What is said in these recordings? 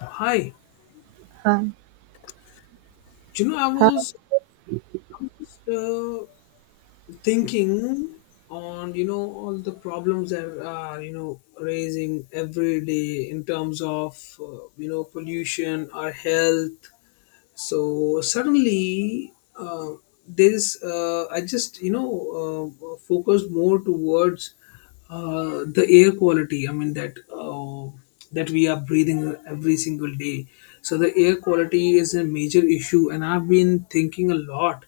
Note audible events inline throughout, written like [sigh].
Hi. Hi. You know, I Hi, was, I was just thinking on, all the problems that are, raising every day in terms of, pollution, our health. So suddenly there is I just focused more towards the air quality. I mean that we are breathing every single day. So the air quality is a major issue, and I've been thinking a lot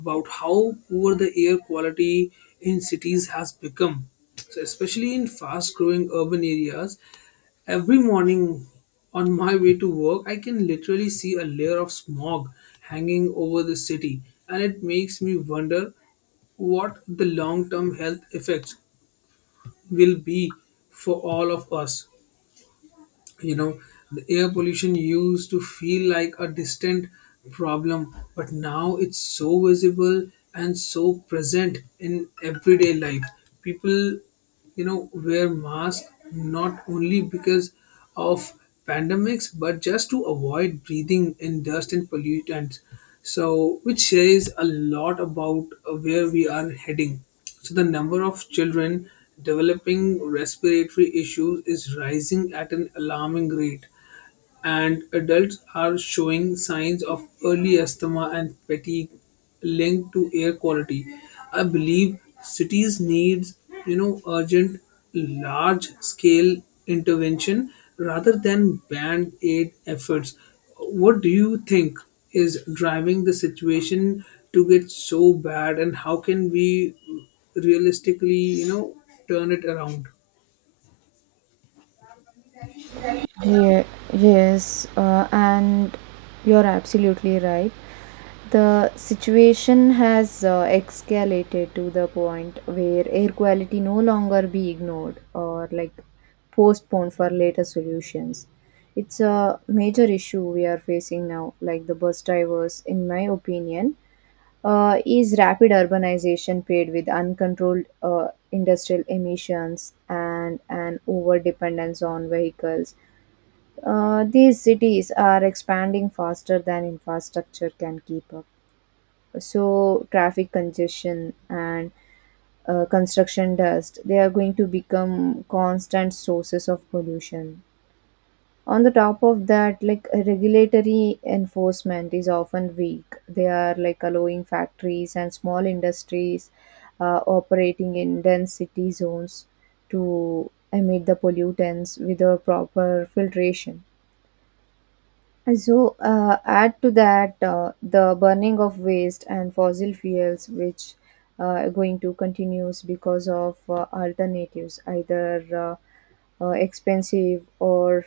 about how poor the air quality in cities has become, so especially in fast growing urban areas. Every morning on my way to work, I can literally see a layer of smog hanging over the city, and it makes me wonder what the long term health effects will be for all of us you know the air pollution used to feel like a distant problem, but now it's so visible and so present in everyday life. People wear masks not only because of pandemics but just to avoid breathing in dust and pollutants, so which says a lot about where we are heading. So the number of children developing respiratory issues is rising at an alarming rate, and adults are showing signs of early asthma and fatigue linked to air quality. I believe cities need, urgent, large-scale intervention rather than band-aid efforts. What do you think is driving the situation to get so bad, and how can we realistically, turn it around? yeah, yes, and you're absolutely right. The situation has escalated to the point where air quality no longer be ignored or like postponed for later solutions. It's a major issue we are facing now, like the bus drivers, in my opinion, is rapid urbanization paired with uncontrolled industrial emissions and an over dependence on vehicles. These cities are expanding faster than infrastructure can keep up. So, traffic congestion and construction dust, they are going to become constant sources of pollution. On the top of that, like, regulatory enforcement is often weak. They are like allowing factories and small industries operating in dense city zones to emit the pollutants without proper filtration. And so add to that the burning of waste and fossil fuels, which are going to continues because of alternatives either uh, expensive or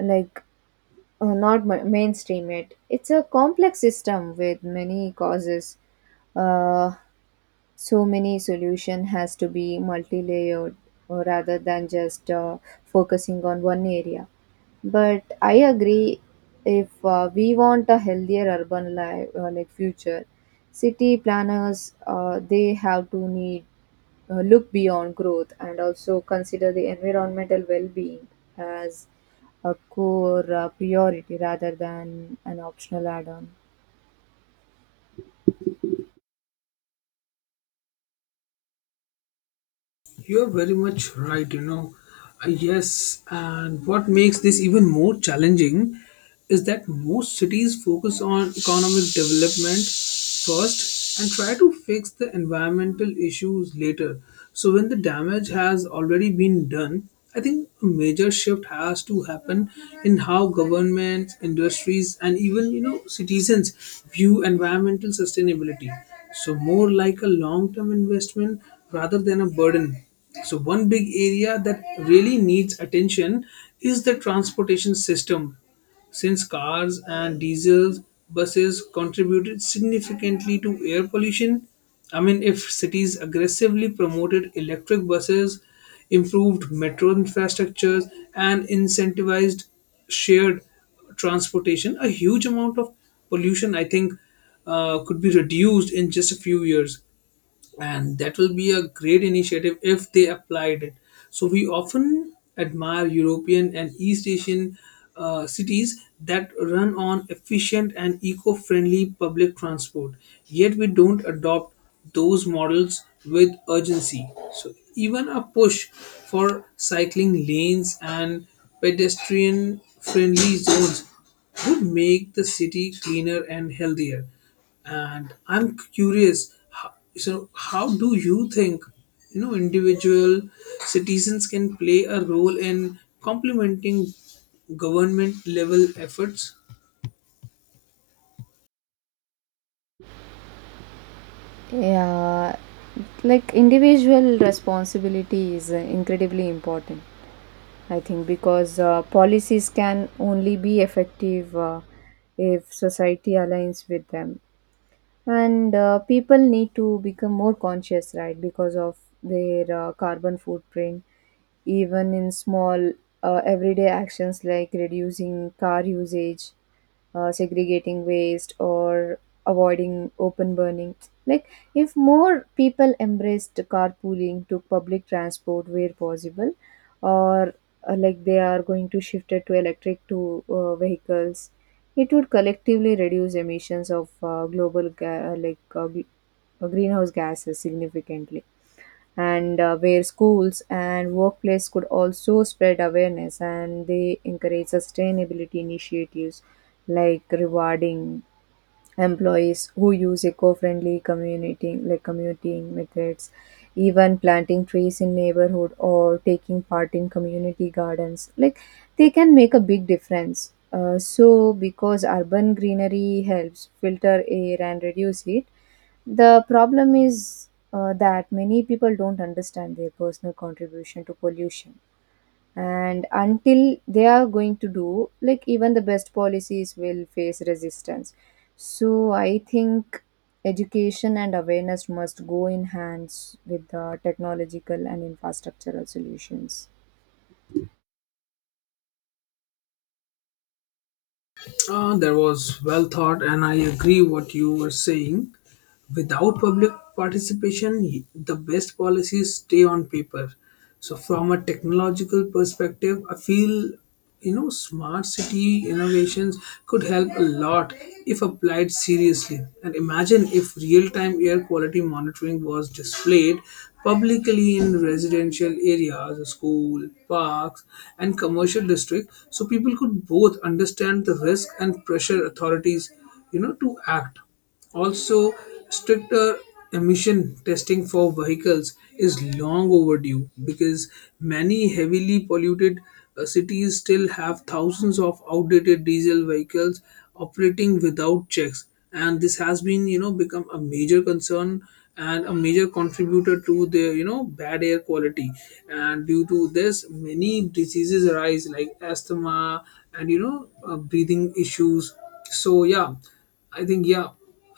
like not mainstream it. It's a complex system with many causes. Uh, so many solution has to be multi-layered rather than just focusing on one area. But I agree, if we want a healthier urban life, like future, city planners they have to need look beyond growth and also consider the environmental well-being as a core priority rather than an optional add-on. You're very much right. Yes, and what makes this even more challenging is that most cities focus on economic development first and try to fix the environmental issues later. So, when the damage has already been done, I think a major shift has to happen in how governments, industries, and even citizens view environmental sustainability, so more like a long term investment rather than a burden. So one big area that really needs attention is the transportation system, since cars and diesels buses contributed significantly to air pollution. I mean, if cities aggressively promoted electric buses, improved metro infrastructures, and incentivized shared transportation, a huge amount of pollution, I think, could be reduced in just a few years, and that will be a great initiative if they applied it. So we often admire european and east asian cities that run on efficient and eco-friendly public transport, yet we don't adopt those models with urgency. So even a push for cycling lanes and pedestrian friendly zones would make the city cleaner and healthier. And I'm curious, so how do you think individual citizens can play a role in complementing government level efforts? Yeah, like individual responsibility is incredibly important, I think, because policies can only be effective if society aligns with them. And people need to become more conscious, right, because of their carbon footprint, even in small everyday actions like reducing car usage, segregating waste, or avoiding open burning. Like, if more people embraced carpooling to public transport where possible, or like they are going to shift it to electric to vehicles, it would collectively reduce emissions of global ga- like gl- greenhouse gases significantly. And where schools and workplace could also spread awareness and they encourage sustainability initiatives like rewarding employees who use eco-friendly commuting, like commuting methods. Even planting trees in neighborhood or taking part in community gardens, like they can make a big difference, so because urban greenery helps filter air and reduce heat. The problem is that many people don't understand their personal contribution to pollution, and until they are going to do, like, even the best policies will face resistance. So I think education and awareness must go in hands with the technological and infrastructural solutions. That was well thought, and I agree what you were saying. Without public participation, the best policies stay on paper. So, from a technological perspective, I feel smart city innovations could help a lot if applied seriously. And imagine if real-time air quality monitoring was displayed publicly in residential areas, school, parks, and commercial districts, so people could both understand the risk and pressure authorities, to act. Also, stricter emission testing for vehicles is long overdue, because many heavily polluted cities still have thousands of outdated diesel vehicles operating without checks, and this has been become a major concern and a major contributor to the bad air quality. And due to this, many diseases arise, like asthma and breathing issues. So yeah, I think, yeah.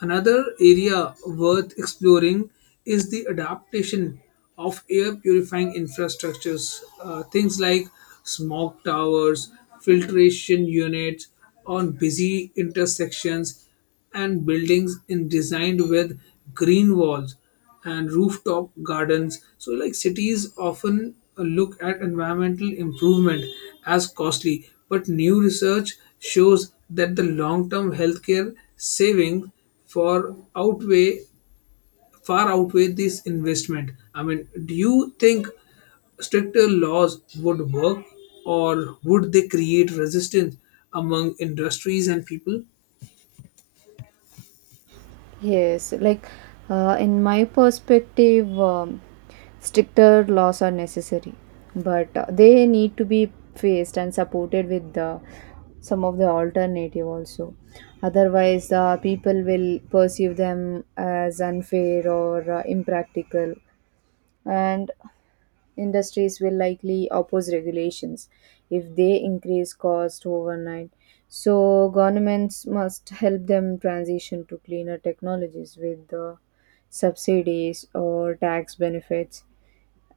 Another area worth exploring is the adaptation of air purifying infrastructures. Things like smog towers, filtration units on busy intersections, and buildings in designed with green walls and rooftop gardens. So, like cities often look at environmental improvement as costly, but new research shows that the long-term healthcare savings for outweigh far outweigh this investment. I mean, do you think stricter laws would work, or would they create resistance among industries and people? Yes, like in my perspective, stricter laws are necessary, but they need to be faced and supported with the some of the alternative also. Otherwise, people will perceive them as unfair or impractical, and industries will likely oppose regulations if they increase cost overnight. So governments must help them transition to cleaner technologies with subsidies or tax benefits.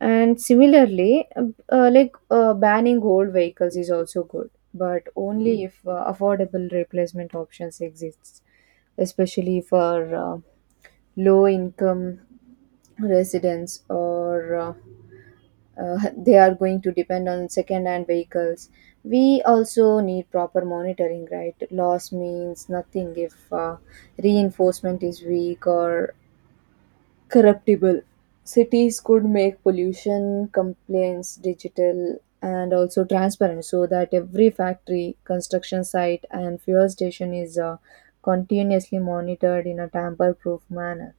And similarly, banning old vehicles is also good, but only if affordable replacement options exists, especially for low income residents, or [laughs] they are going to depend on second hand vehicles. We also need proper monitoring, right? Loss means nothing if reinforcement is weak or corruptible. Cities could make pollution complaints digital and also transparent, so that every factory, construction site, and fuel station is continuously monitored in a tamper proof manner.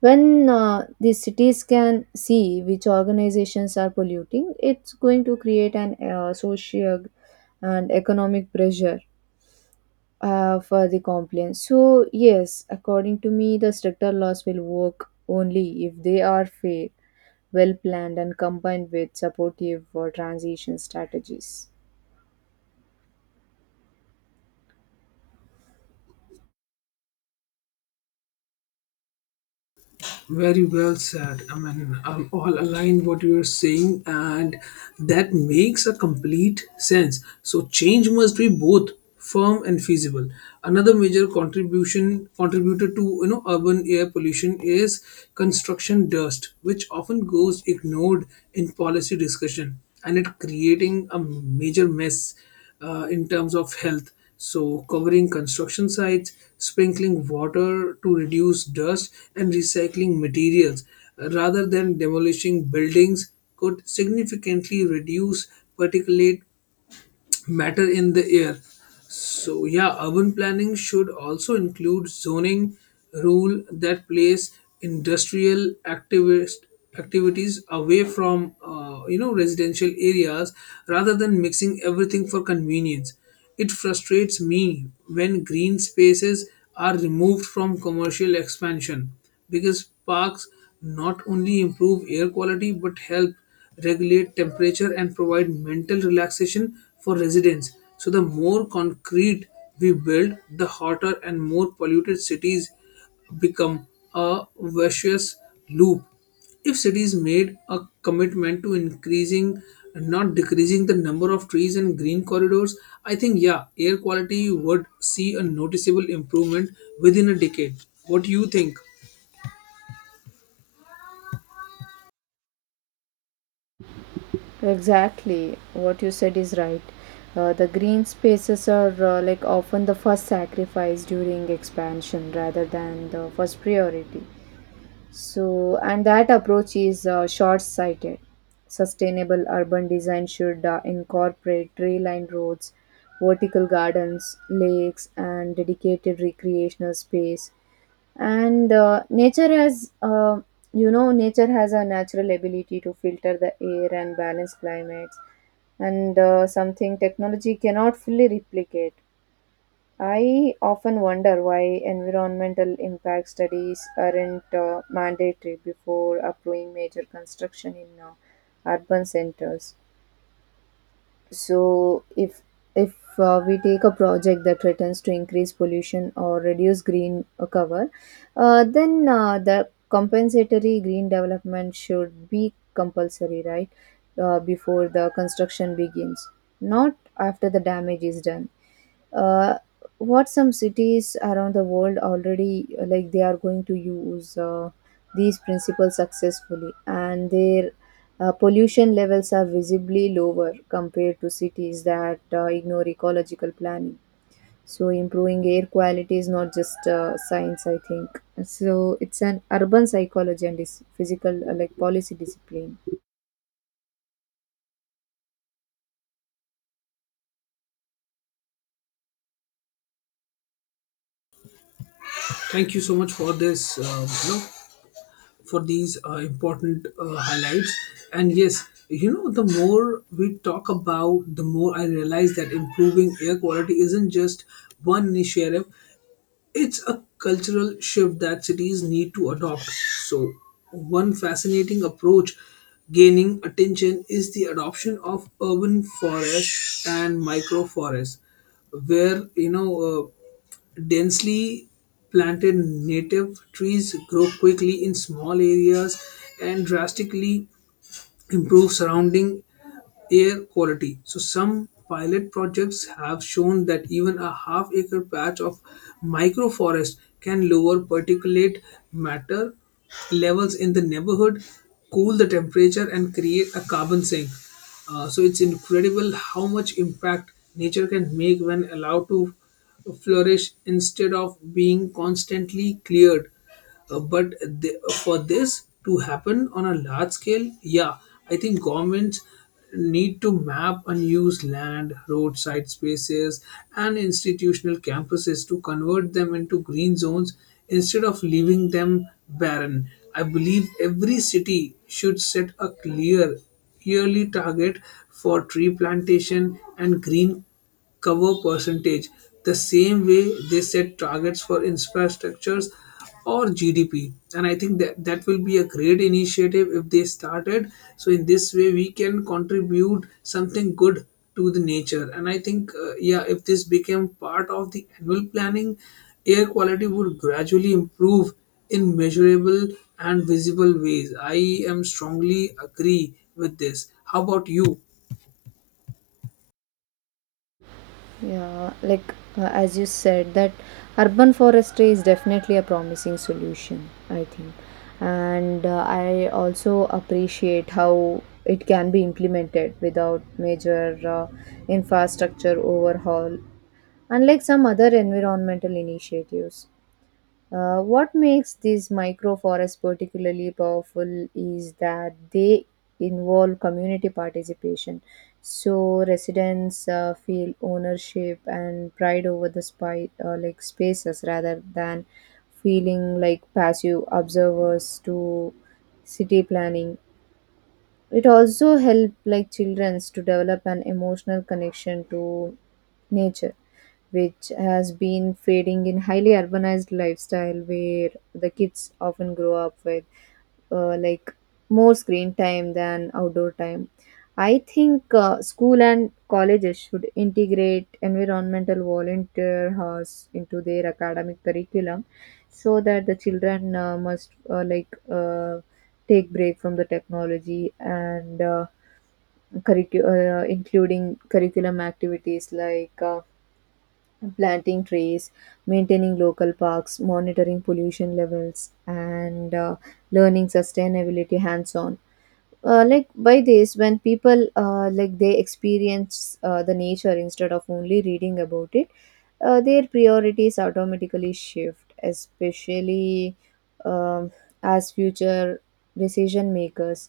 When the cities can see which organizations are polluting, it's going to create an social and economic pressure for the compliance. So yes, according to me, the stricter laws will work only if they are fair, well planned, and combined with supportive transition strategies. Very well said. I mean, I'll all align what you're saying, and that makes a complete sense. So change must be both firm and feasible. Another major contribution contributor to urban air pollution is construction dust, which often goes ignored in policy discussion, and it creating a major mess in terms of health. So, covering construction sites, sprinkling water to reduce dust, and recycling materials rather than demolishing buildings could significantly reduce particulate matter in the air. So yeah, urban planning should also include zoning rule that place industrial activist activities away from residential areas rather than mixing everything for convenience. It frustrates me when green spaces are removed from commercial expansion, because parks not only improve air quality but help regulate temperature and provide mental relaxation for residents. So the more concrete we build, the hotter and more polluted cities become, a vicious loop. If cities made a commitment to increasing, not decreasing, the number of trees and green corridors, I think, yeah, air quality would see a noticeable improvement within a decade. What do you think? Exactly, what you said is right. The green spaces are like often the first sacrifice during expansion rather than the first priority. So, and that approach is short sighted. Sustainable urban design should incorporate tree lined roads, vertical gardens, lakes, and dedicated recreational space. And nature has a natural ability to filter the air and balance climates, and something technology cannot fully replicate. I often wonder why environmental impact studies aren't mandatory before approving major construction in urban centers. So if we take a project that threatens to increase pollution or reduce green cover, then the compensatory green development should be compulsory, right? Before the construction begins, not after the damage is done. uh, what some cities around the world already like they are going to use these principles successfully, and their pollution levels are visibly lower compared to cities that ignore ecological planning. So improving air quality is not just science, I think. So it's an urban psychology and is physical, like policy discipline. Thank you so much for this. For these important highlights. And yes, the more we talk about, the more I realize that improving air quality isn't just one initiative, it's a cultural shift that cities need to adopt. So, one fascinating approach gaining attention is the adoption of urban forests and microforests where densely planted native trees grow quickly in small areas and drastically improve surrounding air quality. So some pilot projects have shown that even a half acre patch of microforest can lower particulate matter levels in the neighborhood, cool the temperature and create a carbon sink. So it's incredible how much impact nature can make when allowed to flourish instead of being constantly cleared. But for this to happen on a large scale, yeah, I think governments need to map unused land, roadside spaces, and institutional campuses to convert them into green zones instead of leaving them barren. I believe every city should set a clear yearly target for tree plantation and green cover percentage, the same way they set targets for infrastructures or GDP. And I think that will be a great initiative if they started. So in this way, we can contribute something good to the nature. And I think, yeah, if this became part of the annual planning, air quality would gradually improve in measurable and visible ways. I am strongly agree with this. How about you? Yeah, like as you said, that urban forestry is definitely a promising solution, I think. And I also appreciate how it can be implemented without major infrastructure overhaul, unlike some other environmental initiatives. What makes these microforests particularly powerful is that they involve community participation. So residents feel ownership and pride over the spy, like spaces rather than feeling like passive observers to city planning. It also helps like children to develop an emotional connection to nature, which has been fading in highly urbanized lifestyle where the kids often grow up with uh, like more screen time than outdoor time. I think school and colleges should integrate environmental volunteer hours into their academic curriculum, so that the children must like take break from the technology and including curriculum activities like planting trees, maintaining local parks, monitoring pollution levels, and learning sustainability hands on. Like, by this, when people like they experience the nature instead of only reading about it, their priorities automatically shift, especially um, as future decision makers.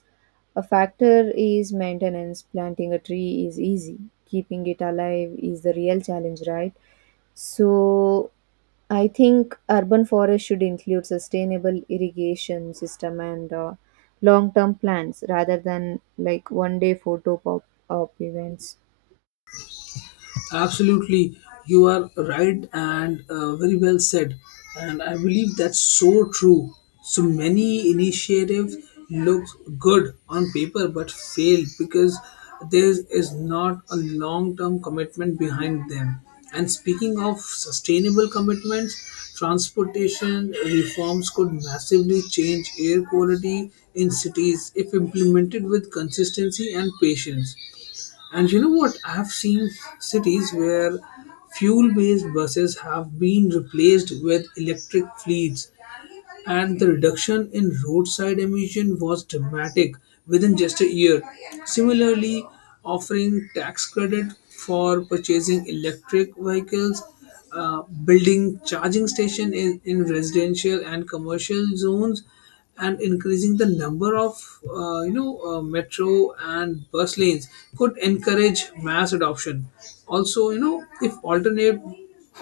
A factor is maintenance. Planting a tree is easy, keeping it alive is the real challenge, right? So I think urban forests should include sustainable irrigation system and long-term plans rather than like one-day photo pop-up events. Absolutely, you are right and very well said. And I believe that's so true. So many initiatives look good on paper but fail because there is not a long term commitment behind them. And speaking of sustainable commitments, transportation reforms could massively change air quality in cities if implemented with consistency and patience. And you know what? I've seen cities where fuel based buses have been replaced with electric fleets, and the reduction in roadside emission was dramatic within just a year. Similarly, offering tax credit for purchasing electric vehicles, building charging station in residential and commercial zones, and increasing the number of metro and bus lanes, could encourage mass adoption. Also, if alternate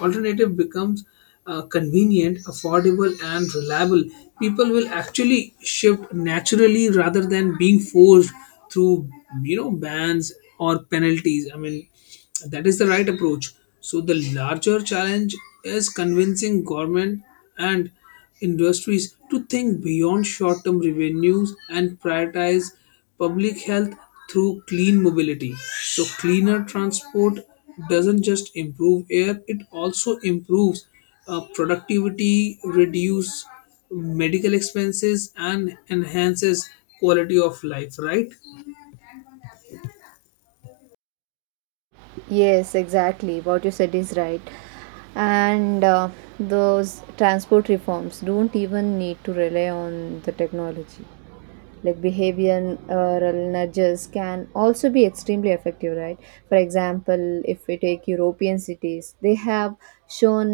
alternative becomes convenient, affordable and reliable, people will actually shift naturally rather than being forced through bans or penalties. I mean, that is the right approach. So the larger challenge is convincing government and industries to think beyond short-term revenues and prioritize public health through clean mobility. So cleaner transport doesn't just improve air, it also improves productivity, reduce medical expenses and enhances quality of life, right? Yes, exactly. What you said is right. And those transport reforms don't even need to rely on the technology. Like behavioral nudges can also be extremely effective, right? For example, if we take European cities, they have shown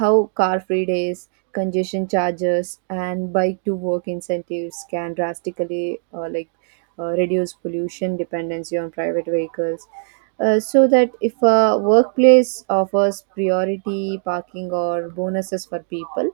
how car free days, congestion charges, and bike to work incentives can drastically reduce pollution dependency on private vehicles. So that if a workplace offers priority parking or bonuses for people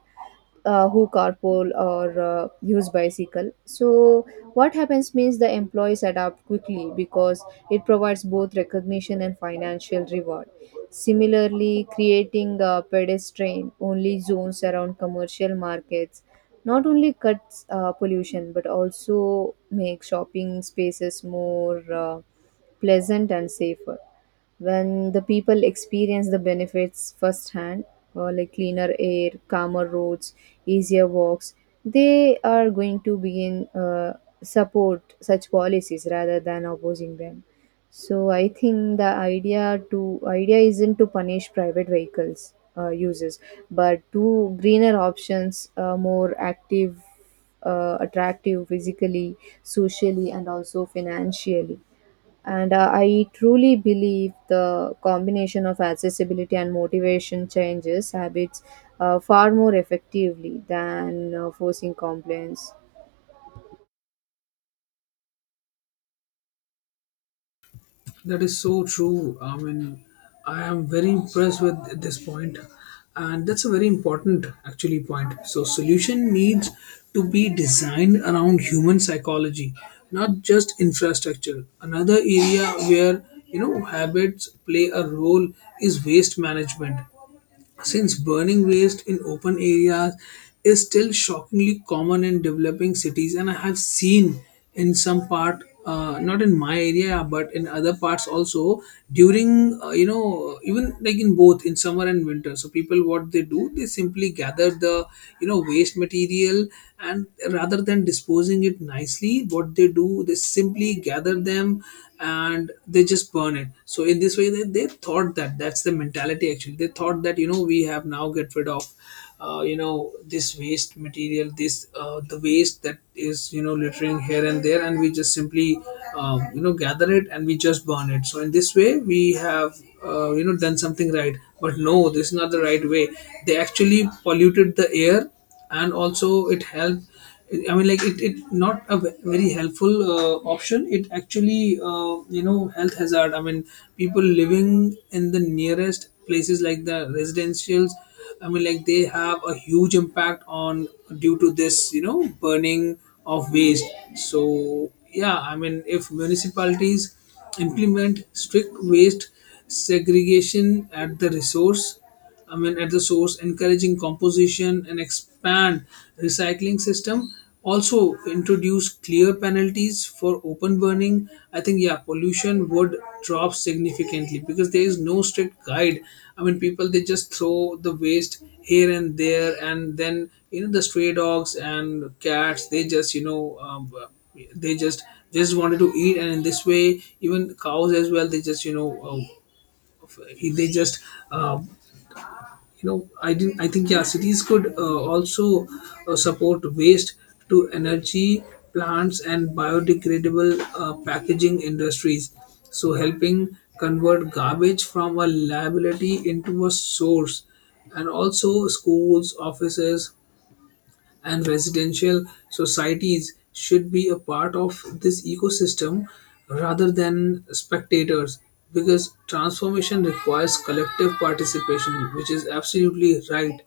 who carpool or use bicycle, so what happens means the employees adapt quickly because it provides both recognition and financial reward. Similarly, creating pedestrian only zones around commercial markets not only cuts pollution but also makes shopping spaces more pleasant and safer. When the people experience the benefits firsthand, like cleaner air, calmer roads, easier walks, they are going to begin support such policies rather than opposing them. So I think the idea isn't to punish private vehicles users, but to greener options, more active, attractive physically, socially, and also financially. And I truly believe the combination of accessibility and motivation changes habits far more effectively than forcing compliance. That is so true. I mean, I am very impressed with this point, and that's a very important actually point. So, solution needs to be designed around human psychology, not just infrastructure. Another area where habits play a role is waste management. Since burning waste in open areas is still shockingly common in developing cities, and I have seen in some part, not in my area, but in other parts also, during even like in both in summer and winter. So people, what they do, they simply gather the waste material, and rather than disposing it nicely, what they do, they simply gather them and they just burn it. So in this way they thought that, that's the mentality actually. They thought that, you know, we have now get rid of uh, you know this waste material, this the waste that is, you know, littering here and there, and we just simply gather it and we just burn it. So in this way we have done something right. But no, this is not the right way. They actually polluted the air. And also it help, I mean, like it not a very helpful option. It actually health hazard, I mean people living in the nearest places like the residentials, I mean like they have a huge impact on due to this, you know, burning of waste. So yeah, I mean if municipalities implement strict waste segregation at the resource, I mean at the source, encouraging composition and expand recycling system. Also introduce clear penalties for open burning. I think yeah, pollution would drop significantly because there is no strict guide. I mean, people they just throw the waste here and there, and then you know the stray dogs and cats they just they just wanted to eat, and in this way even cows as well they just you know uh, they just uh, you know I didn't I think yeah, cities could also support waste to energy plants and biodegradable packaging industries, so helping convert garbage from a liability into a source. And also schools, offices and residential societies should be a part of this ecosystem rather than spectators, because transformation requires collective participation, which is absolutely right.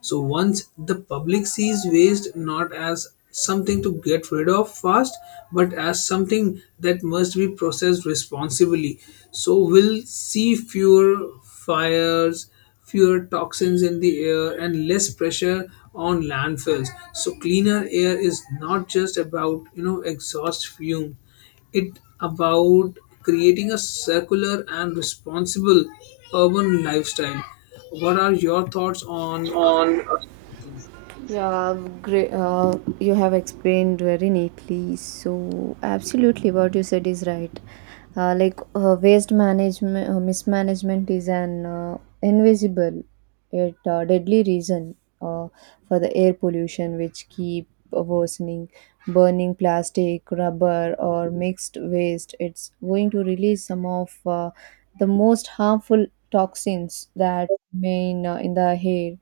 So once the public sees waste not as something to get rid of fast, but as something that must be processed responsibly, so we'll see fewer fires, fewer toxins in the air, and less pressure on landfills. So cleaner air is not just about exhaust fume; it about creating a circular and responsible urban lifestyle. What are your thoughts on? Yeah, great. You have explained very neatly. So, absolutely, what you said is right. Waste management, mismanagement is an invisible yet deadly reason for the air pollution, which keep worsening. Burning plastic, rubber, or mixed waste, it's going to release some of the most harmful toxins that remain in the air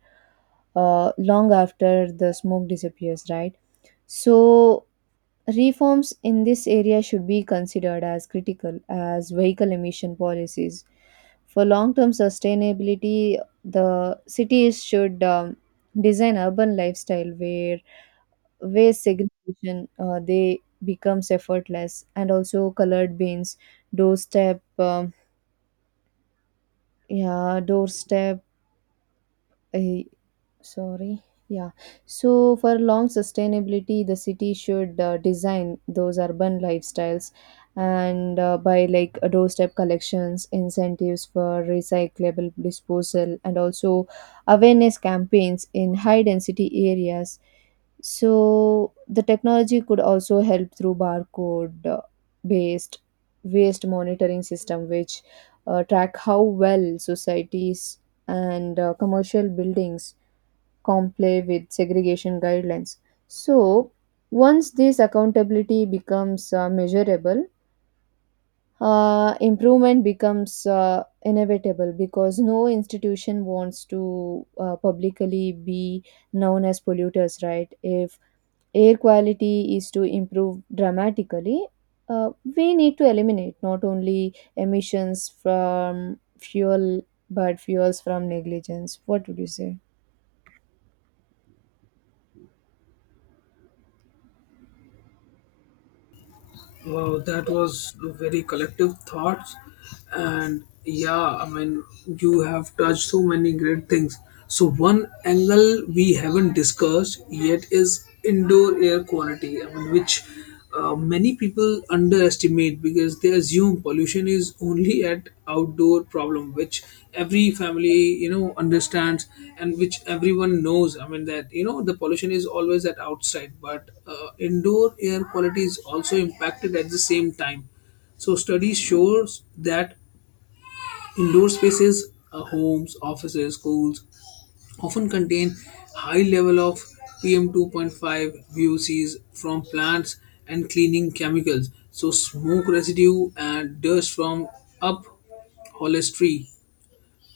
long after the smoke disappears, right? So, reforms in this area should be considered as critical as vehicle emission policies. For long term sustainability, the cities should design urban lifestyle where waste segregation they becomes effortless, and also colored bins, doorstep um, yeah doorstep uh, Sorry. Yeah. So for long sustainability, the city should design those urban lifestyles, and by like doorstep collections, incentives for recyclable disposal, and also awareness campaigns in high density areas. So the technology could also help through barcode based waste monitoring system, which track how well societies and commercial buildings comply with segregation guidelines. So, once this accountability becomes measurable, improvement becomes inevitable, because no institution wants to publicly be known as polluters, right? If air quality is to improve dramatically, uh, we need to eliminate not only emissions from fuel but fuels from negligence. What would you say? Wow, that was a very collective thoughts, and yeah, I mean, you have touched so many great things. So, one angle we haven't discussed yet is indoor air quality, I mean, which many people underestimate because they assume pollution is only at outdoor problem, which every family you know understands and which everyone knows. I mean that, you know, the pollution is always at outside, but indoor air quality is also impacted at the same time. So studies shows that indoor spaces, homes, offices, schools, often contain high level of PM2.5, VOCs from plants and cleaning chemicals. So smoke residue and dust from up upholstery.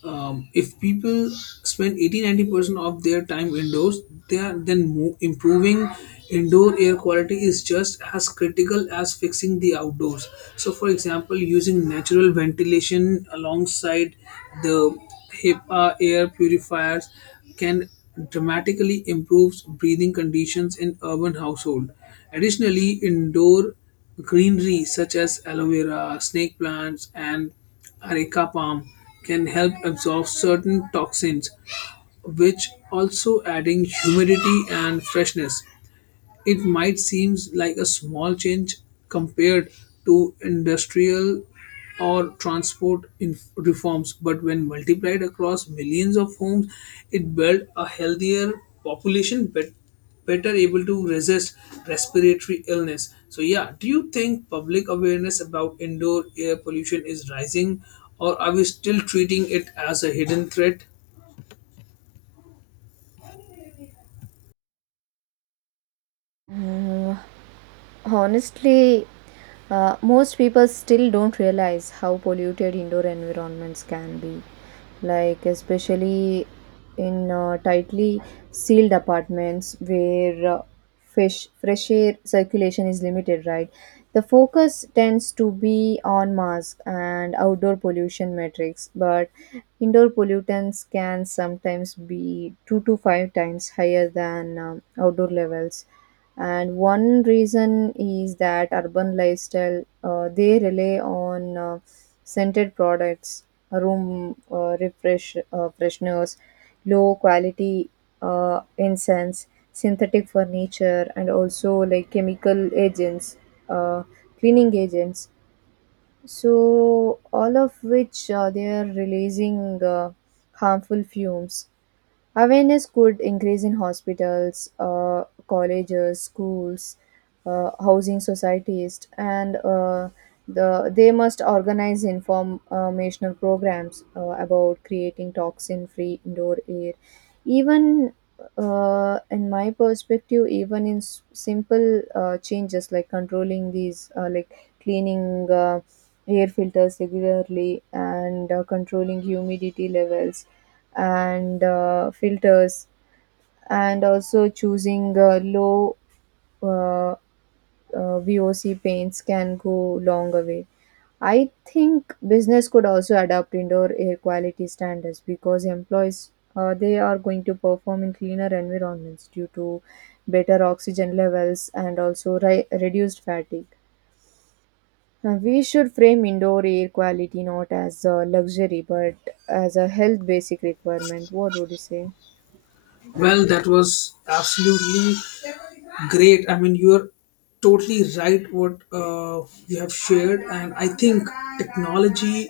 If people spend 80 90% of their time indoors, they are then improving indoor air quality is just as critical as fixing the outdoors. So for example, using natural ventilation alongside the HEPA air purifiers can dramatically improve breathing conditions in urban household. Additionally, indoor greenery such as aloe vera, snake plants and Areca palm can help absorb certain toxins, which also adding humidity and freshness. It might seem like a small change compared to industrial or transport in reforms, but when multiplied across millions of homes, it built a healthier population, better able to resist respiratory illness. So, yeah, do you think public awareness about indoor air pollution is rising, or are we still treating it as a hidden threat? Uh, Honestly, most people still don't realize how polluted indoor environments can be, like, especially in tightly sealed apartments where fresh air circulation is limited, right? The focus tends to be on mask and outdoor pollution metrics, but indoor pollutants can sometimes be two to five times higher than outdoor levels. And one reason is that urban lifestyle, they rely on scented products, room refresh fresheners, low quality incense, synthetic furniture, and also like chemical agents, uh, cleaning agents, so all of which, they are releasing harmful fumes. Awareness could increase in hospitals, colleges, schools, housing societies, and they must organize informational programs about creating toxin-free indoor air. Even in my perspective, even in simple changes like controlling these, like cleaning air filters regularly, and controlling humidity levels and filters, and also choosing low uh, uh, VOC paints can go long way. I think business could also adapt indoor air quality standards because employees, they are going to perform in cleaner environments due to better oxygen levels and also reduced fatigue. We should frame indoor air quality not as a luxury but as a health basic requirement. What would you say? Well, that was absolutely great. I mean, you are totally right what you have shared, and I think technology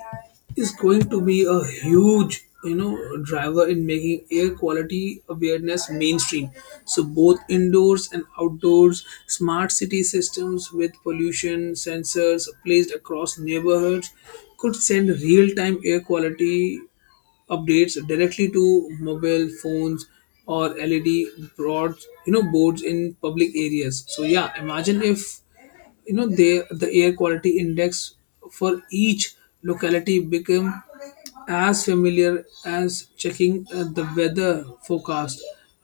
is going to be a huge, you know, driver in making air quality awareness mainstream. So both indoors and outdoors, smart city systems with pollution sensors placed across neighborhoods could send real-time air quality updates directly to mobile phones or LED broads, you know, boards in public areas. So yeah, imagine if the air quality index for each locality become as familiar as checking the weather forecast.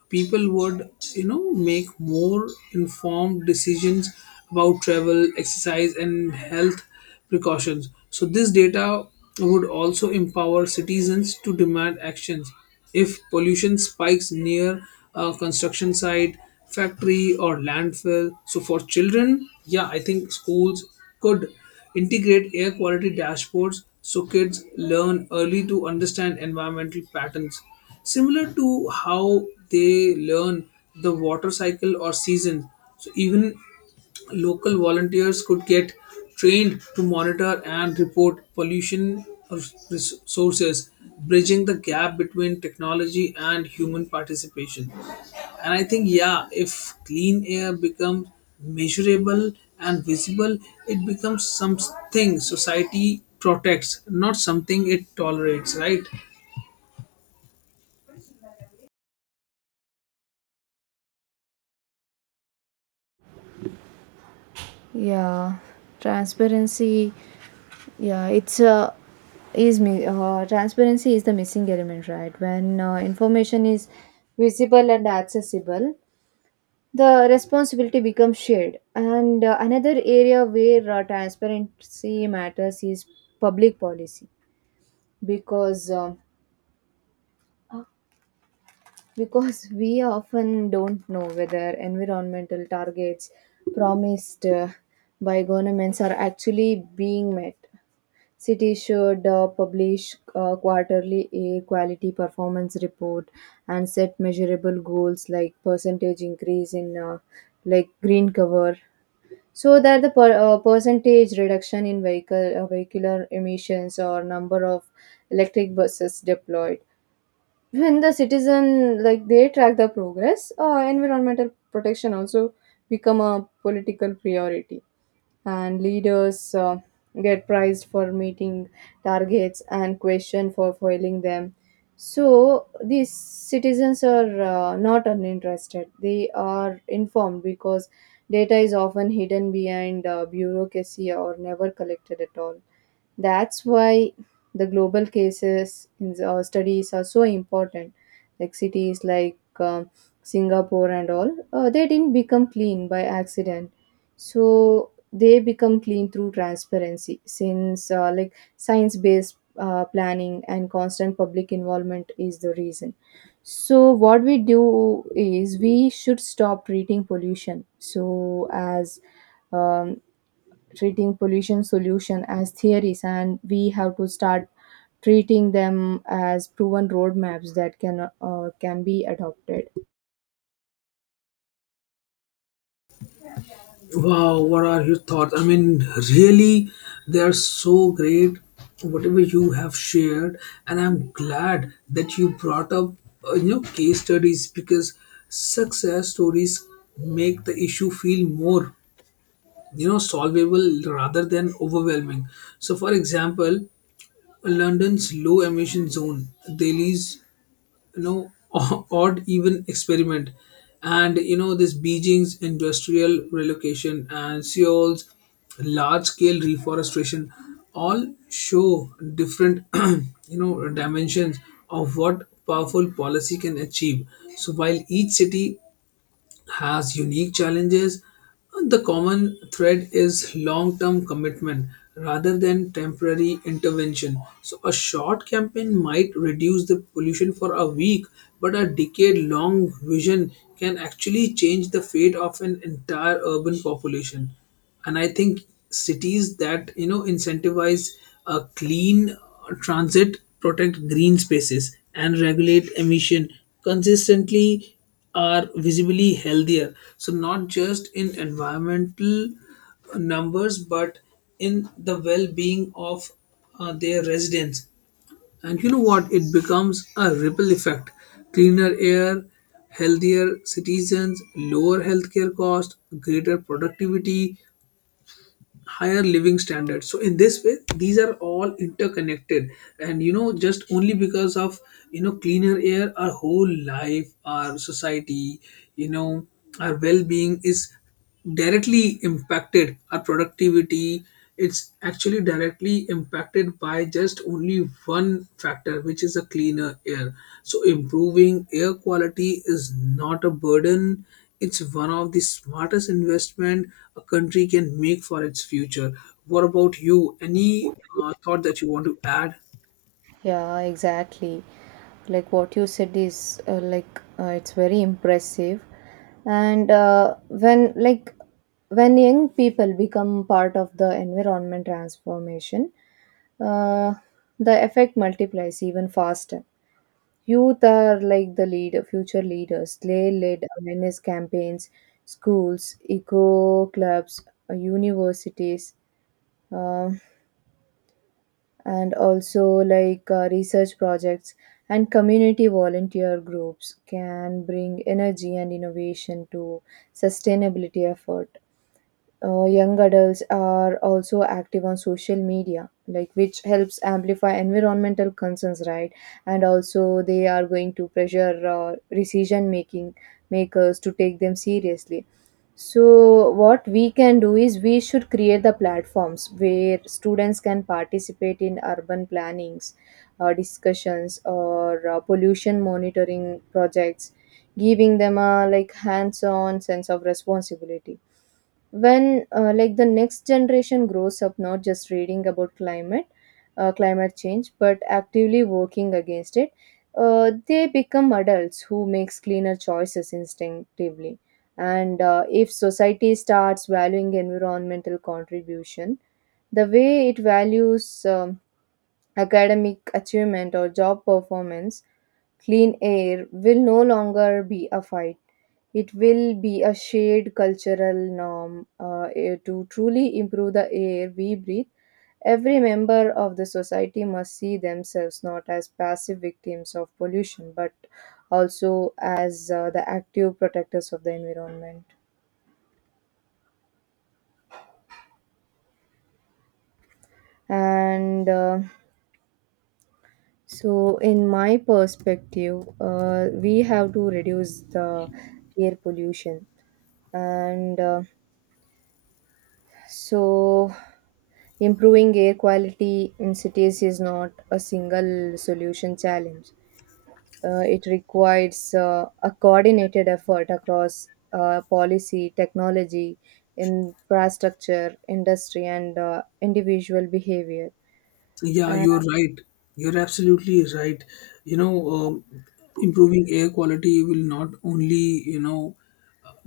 People would, you know, make more informed decisions about travel, exercise, and health precautions. So, this data would also empower citizens to demand actions. If pollution spikes near a construction site, factory, or landfill, so for children, yeah, I think schools could integrate air quality dashboards so kids learn early to understand environmental patterns, similar to how they learn the water cycle or seasons. So even local volunteers could get trained to monitor and report pollution sources, bridging the gap between technology and human participation. And I think, yeah, if clean air becomes measurable and visible, it becomes something society protects, not something it tolerates, right? Yeah, transparency. Yeah, transparency is the missing element, right? When information is visible and accessible, the responsibility becomes shared. And another area where transparency matters is public policy, because um because [laughs] we often don't know whether environmental targets promised by governments are actually being met. City should publish quarterly a quality performance report and set measurable goals like percentage increase in like green cover, so that the percentage reduction in vehicle vehicular emissions or number of electric buses deployed. When the citizen like they track the progress, environmental protection also become a political priority, and leaders get prized for meeting targets and questioned for foiling them. So these citizens are not uninterested. They are informed because data is often hidden behind bureaucracy or never collected at all. That's why the global cases in the, studies are so important, like cities like Singapore and all, they didn't become clean by accident, so they become clean through transparency, since like science based planning and constant public involvement is the reason. So what we do is we should stop treating pollution so as um, treating pollution solution as theories, and we have to start treating them as proven roadmaps that can be adopted. Wow, what are your thoughts? I mean, really, they are so great, whatever you have shared. And I'm glad that you brought up, case studies, because success stories make the issue feel more, you know, solvable rather than overwhelming. So, for example, London's low emission zone, Delhi's you know [laughs] odd even experiment, and you know this Beijing's industrial relocation and Seoul's large scale reforestation all show different [clears throat] you know dimensions of what powerful policy can achieve. So while each city has unique challenges, the common thread is long term commitment rather than temporary intervention. So, a short campaign might reduce the pollution for a week, but a decade long vision can actually change the fate of an entire urban population. And I think cities that, you know, incentivize a clean transit, protect green spaces and regulate emission consistently are visibly healthier, so not just in environmental numbers but in the well-being of their residents. And you know what, it becomes a ripple effect. Cleaner air, healthier citizens, lower healthcare cost, greater productivity, higher living standards, so in this way these are all interconnected. And you know, just only because of, you know, cleaner air, our whole life, our society, you know, our well-being is directly impacted, our productivity, it's actually directly impacted by just only one factor, which is a cleaner air. So improving air quality is not a burden, it's one of the smartest investment a country can make for its future. What about you, any thought that you want to add? Yeah, exactly. Like what you said is it's very impressive. And when like when young people become part of the environment transformation, uh, the effect multiplies even faster. Youth are like future leaders. They led awareness campaigns, schools, eco clubs, universities, uh, and also like research projects and community volunteer groups can bring energy and innovation to sustainability effort. Young adults are also active on social media, like which helps amplify environmental concerns, right? And also they are going to pressure decision making makers to take them seriously. So what we can do is we should create the platforms where students can participate in urban plannings, discussions or pollution monitoring projects, giving them a like hands-on sense of responsibility. When like the next generation grows up not just reading about climate change but actively working against it, they become adults who makes cleaner choices instinctively. And if society starts valuing environmental contribution the way it values academic achievement or job performance, clean air will no longer be a fight. It will be a shared cultural norm, to truly improve the air we breathe. Every member of the society must see themselves not as passive victims of pollution, but also as the active protectors of the environment. And so, in my perspective, we have to reduce the air pollution. And so, improving air quality in cities is not a single solution challenge. It requires a coordinated effort across policy, technology, infrastructure, industry, and individual behavior. Yeah, Uh, you're right. You're absolutely right. You know, improving air quality will not only, you know,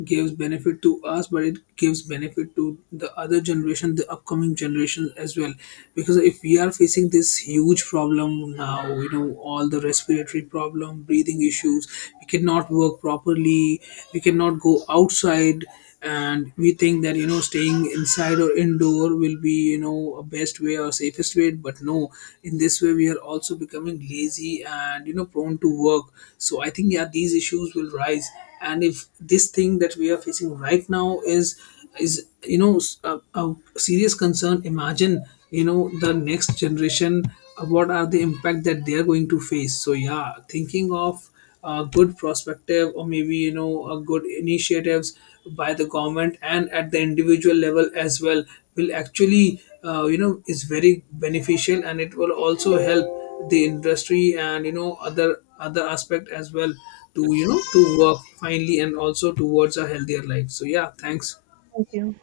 gives benefit to us, but it gives benefit to the other generation, the upcoming generation as well. Because if we are facing this huge problem now, you know, all the respiratory problem, breathing issues, we cannot work properly, we cannot go outside, and we think that, you know, staying inside or indoor will be, you know, a best way or safest way. But no, in this way we are also becoming lazy and, you know, prone to work. So I think yeah, these issues will rise. And if this thing that we are facing right now is, you know, a serious concern, imagine, you know, the next generation, what are the impact that they are going to face. So yeah, thinking of a good perspective or maybe, you know, a good initiatives by the government and at the individual level as well will actually is very beneficial, and it will also help the industry and, you know, other aspect as well to, you know, to work finally and also towards a healthier life. So yeah, thanks. Thank you.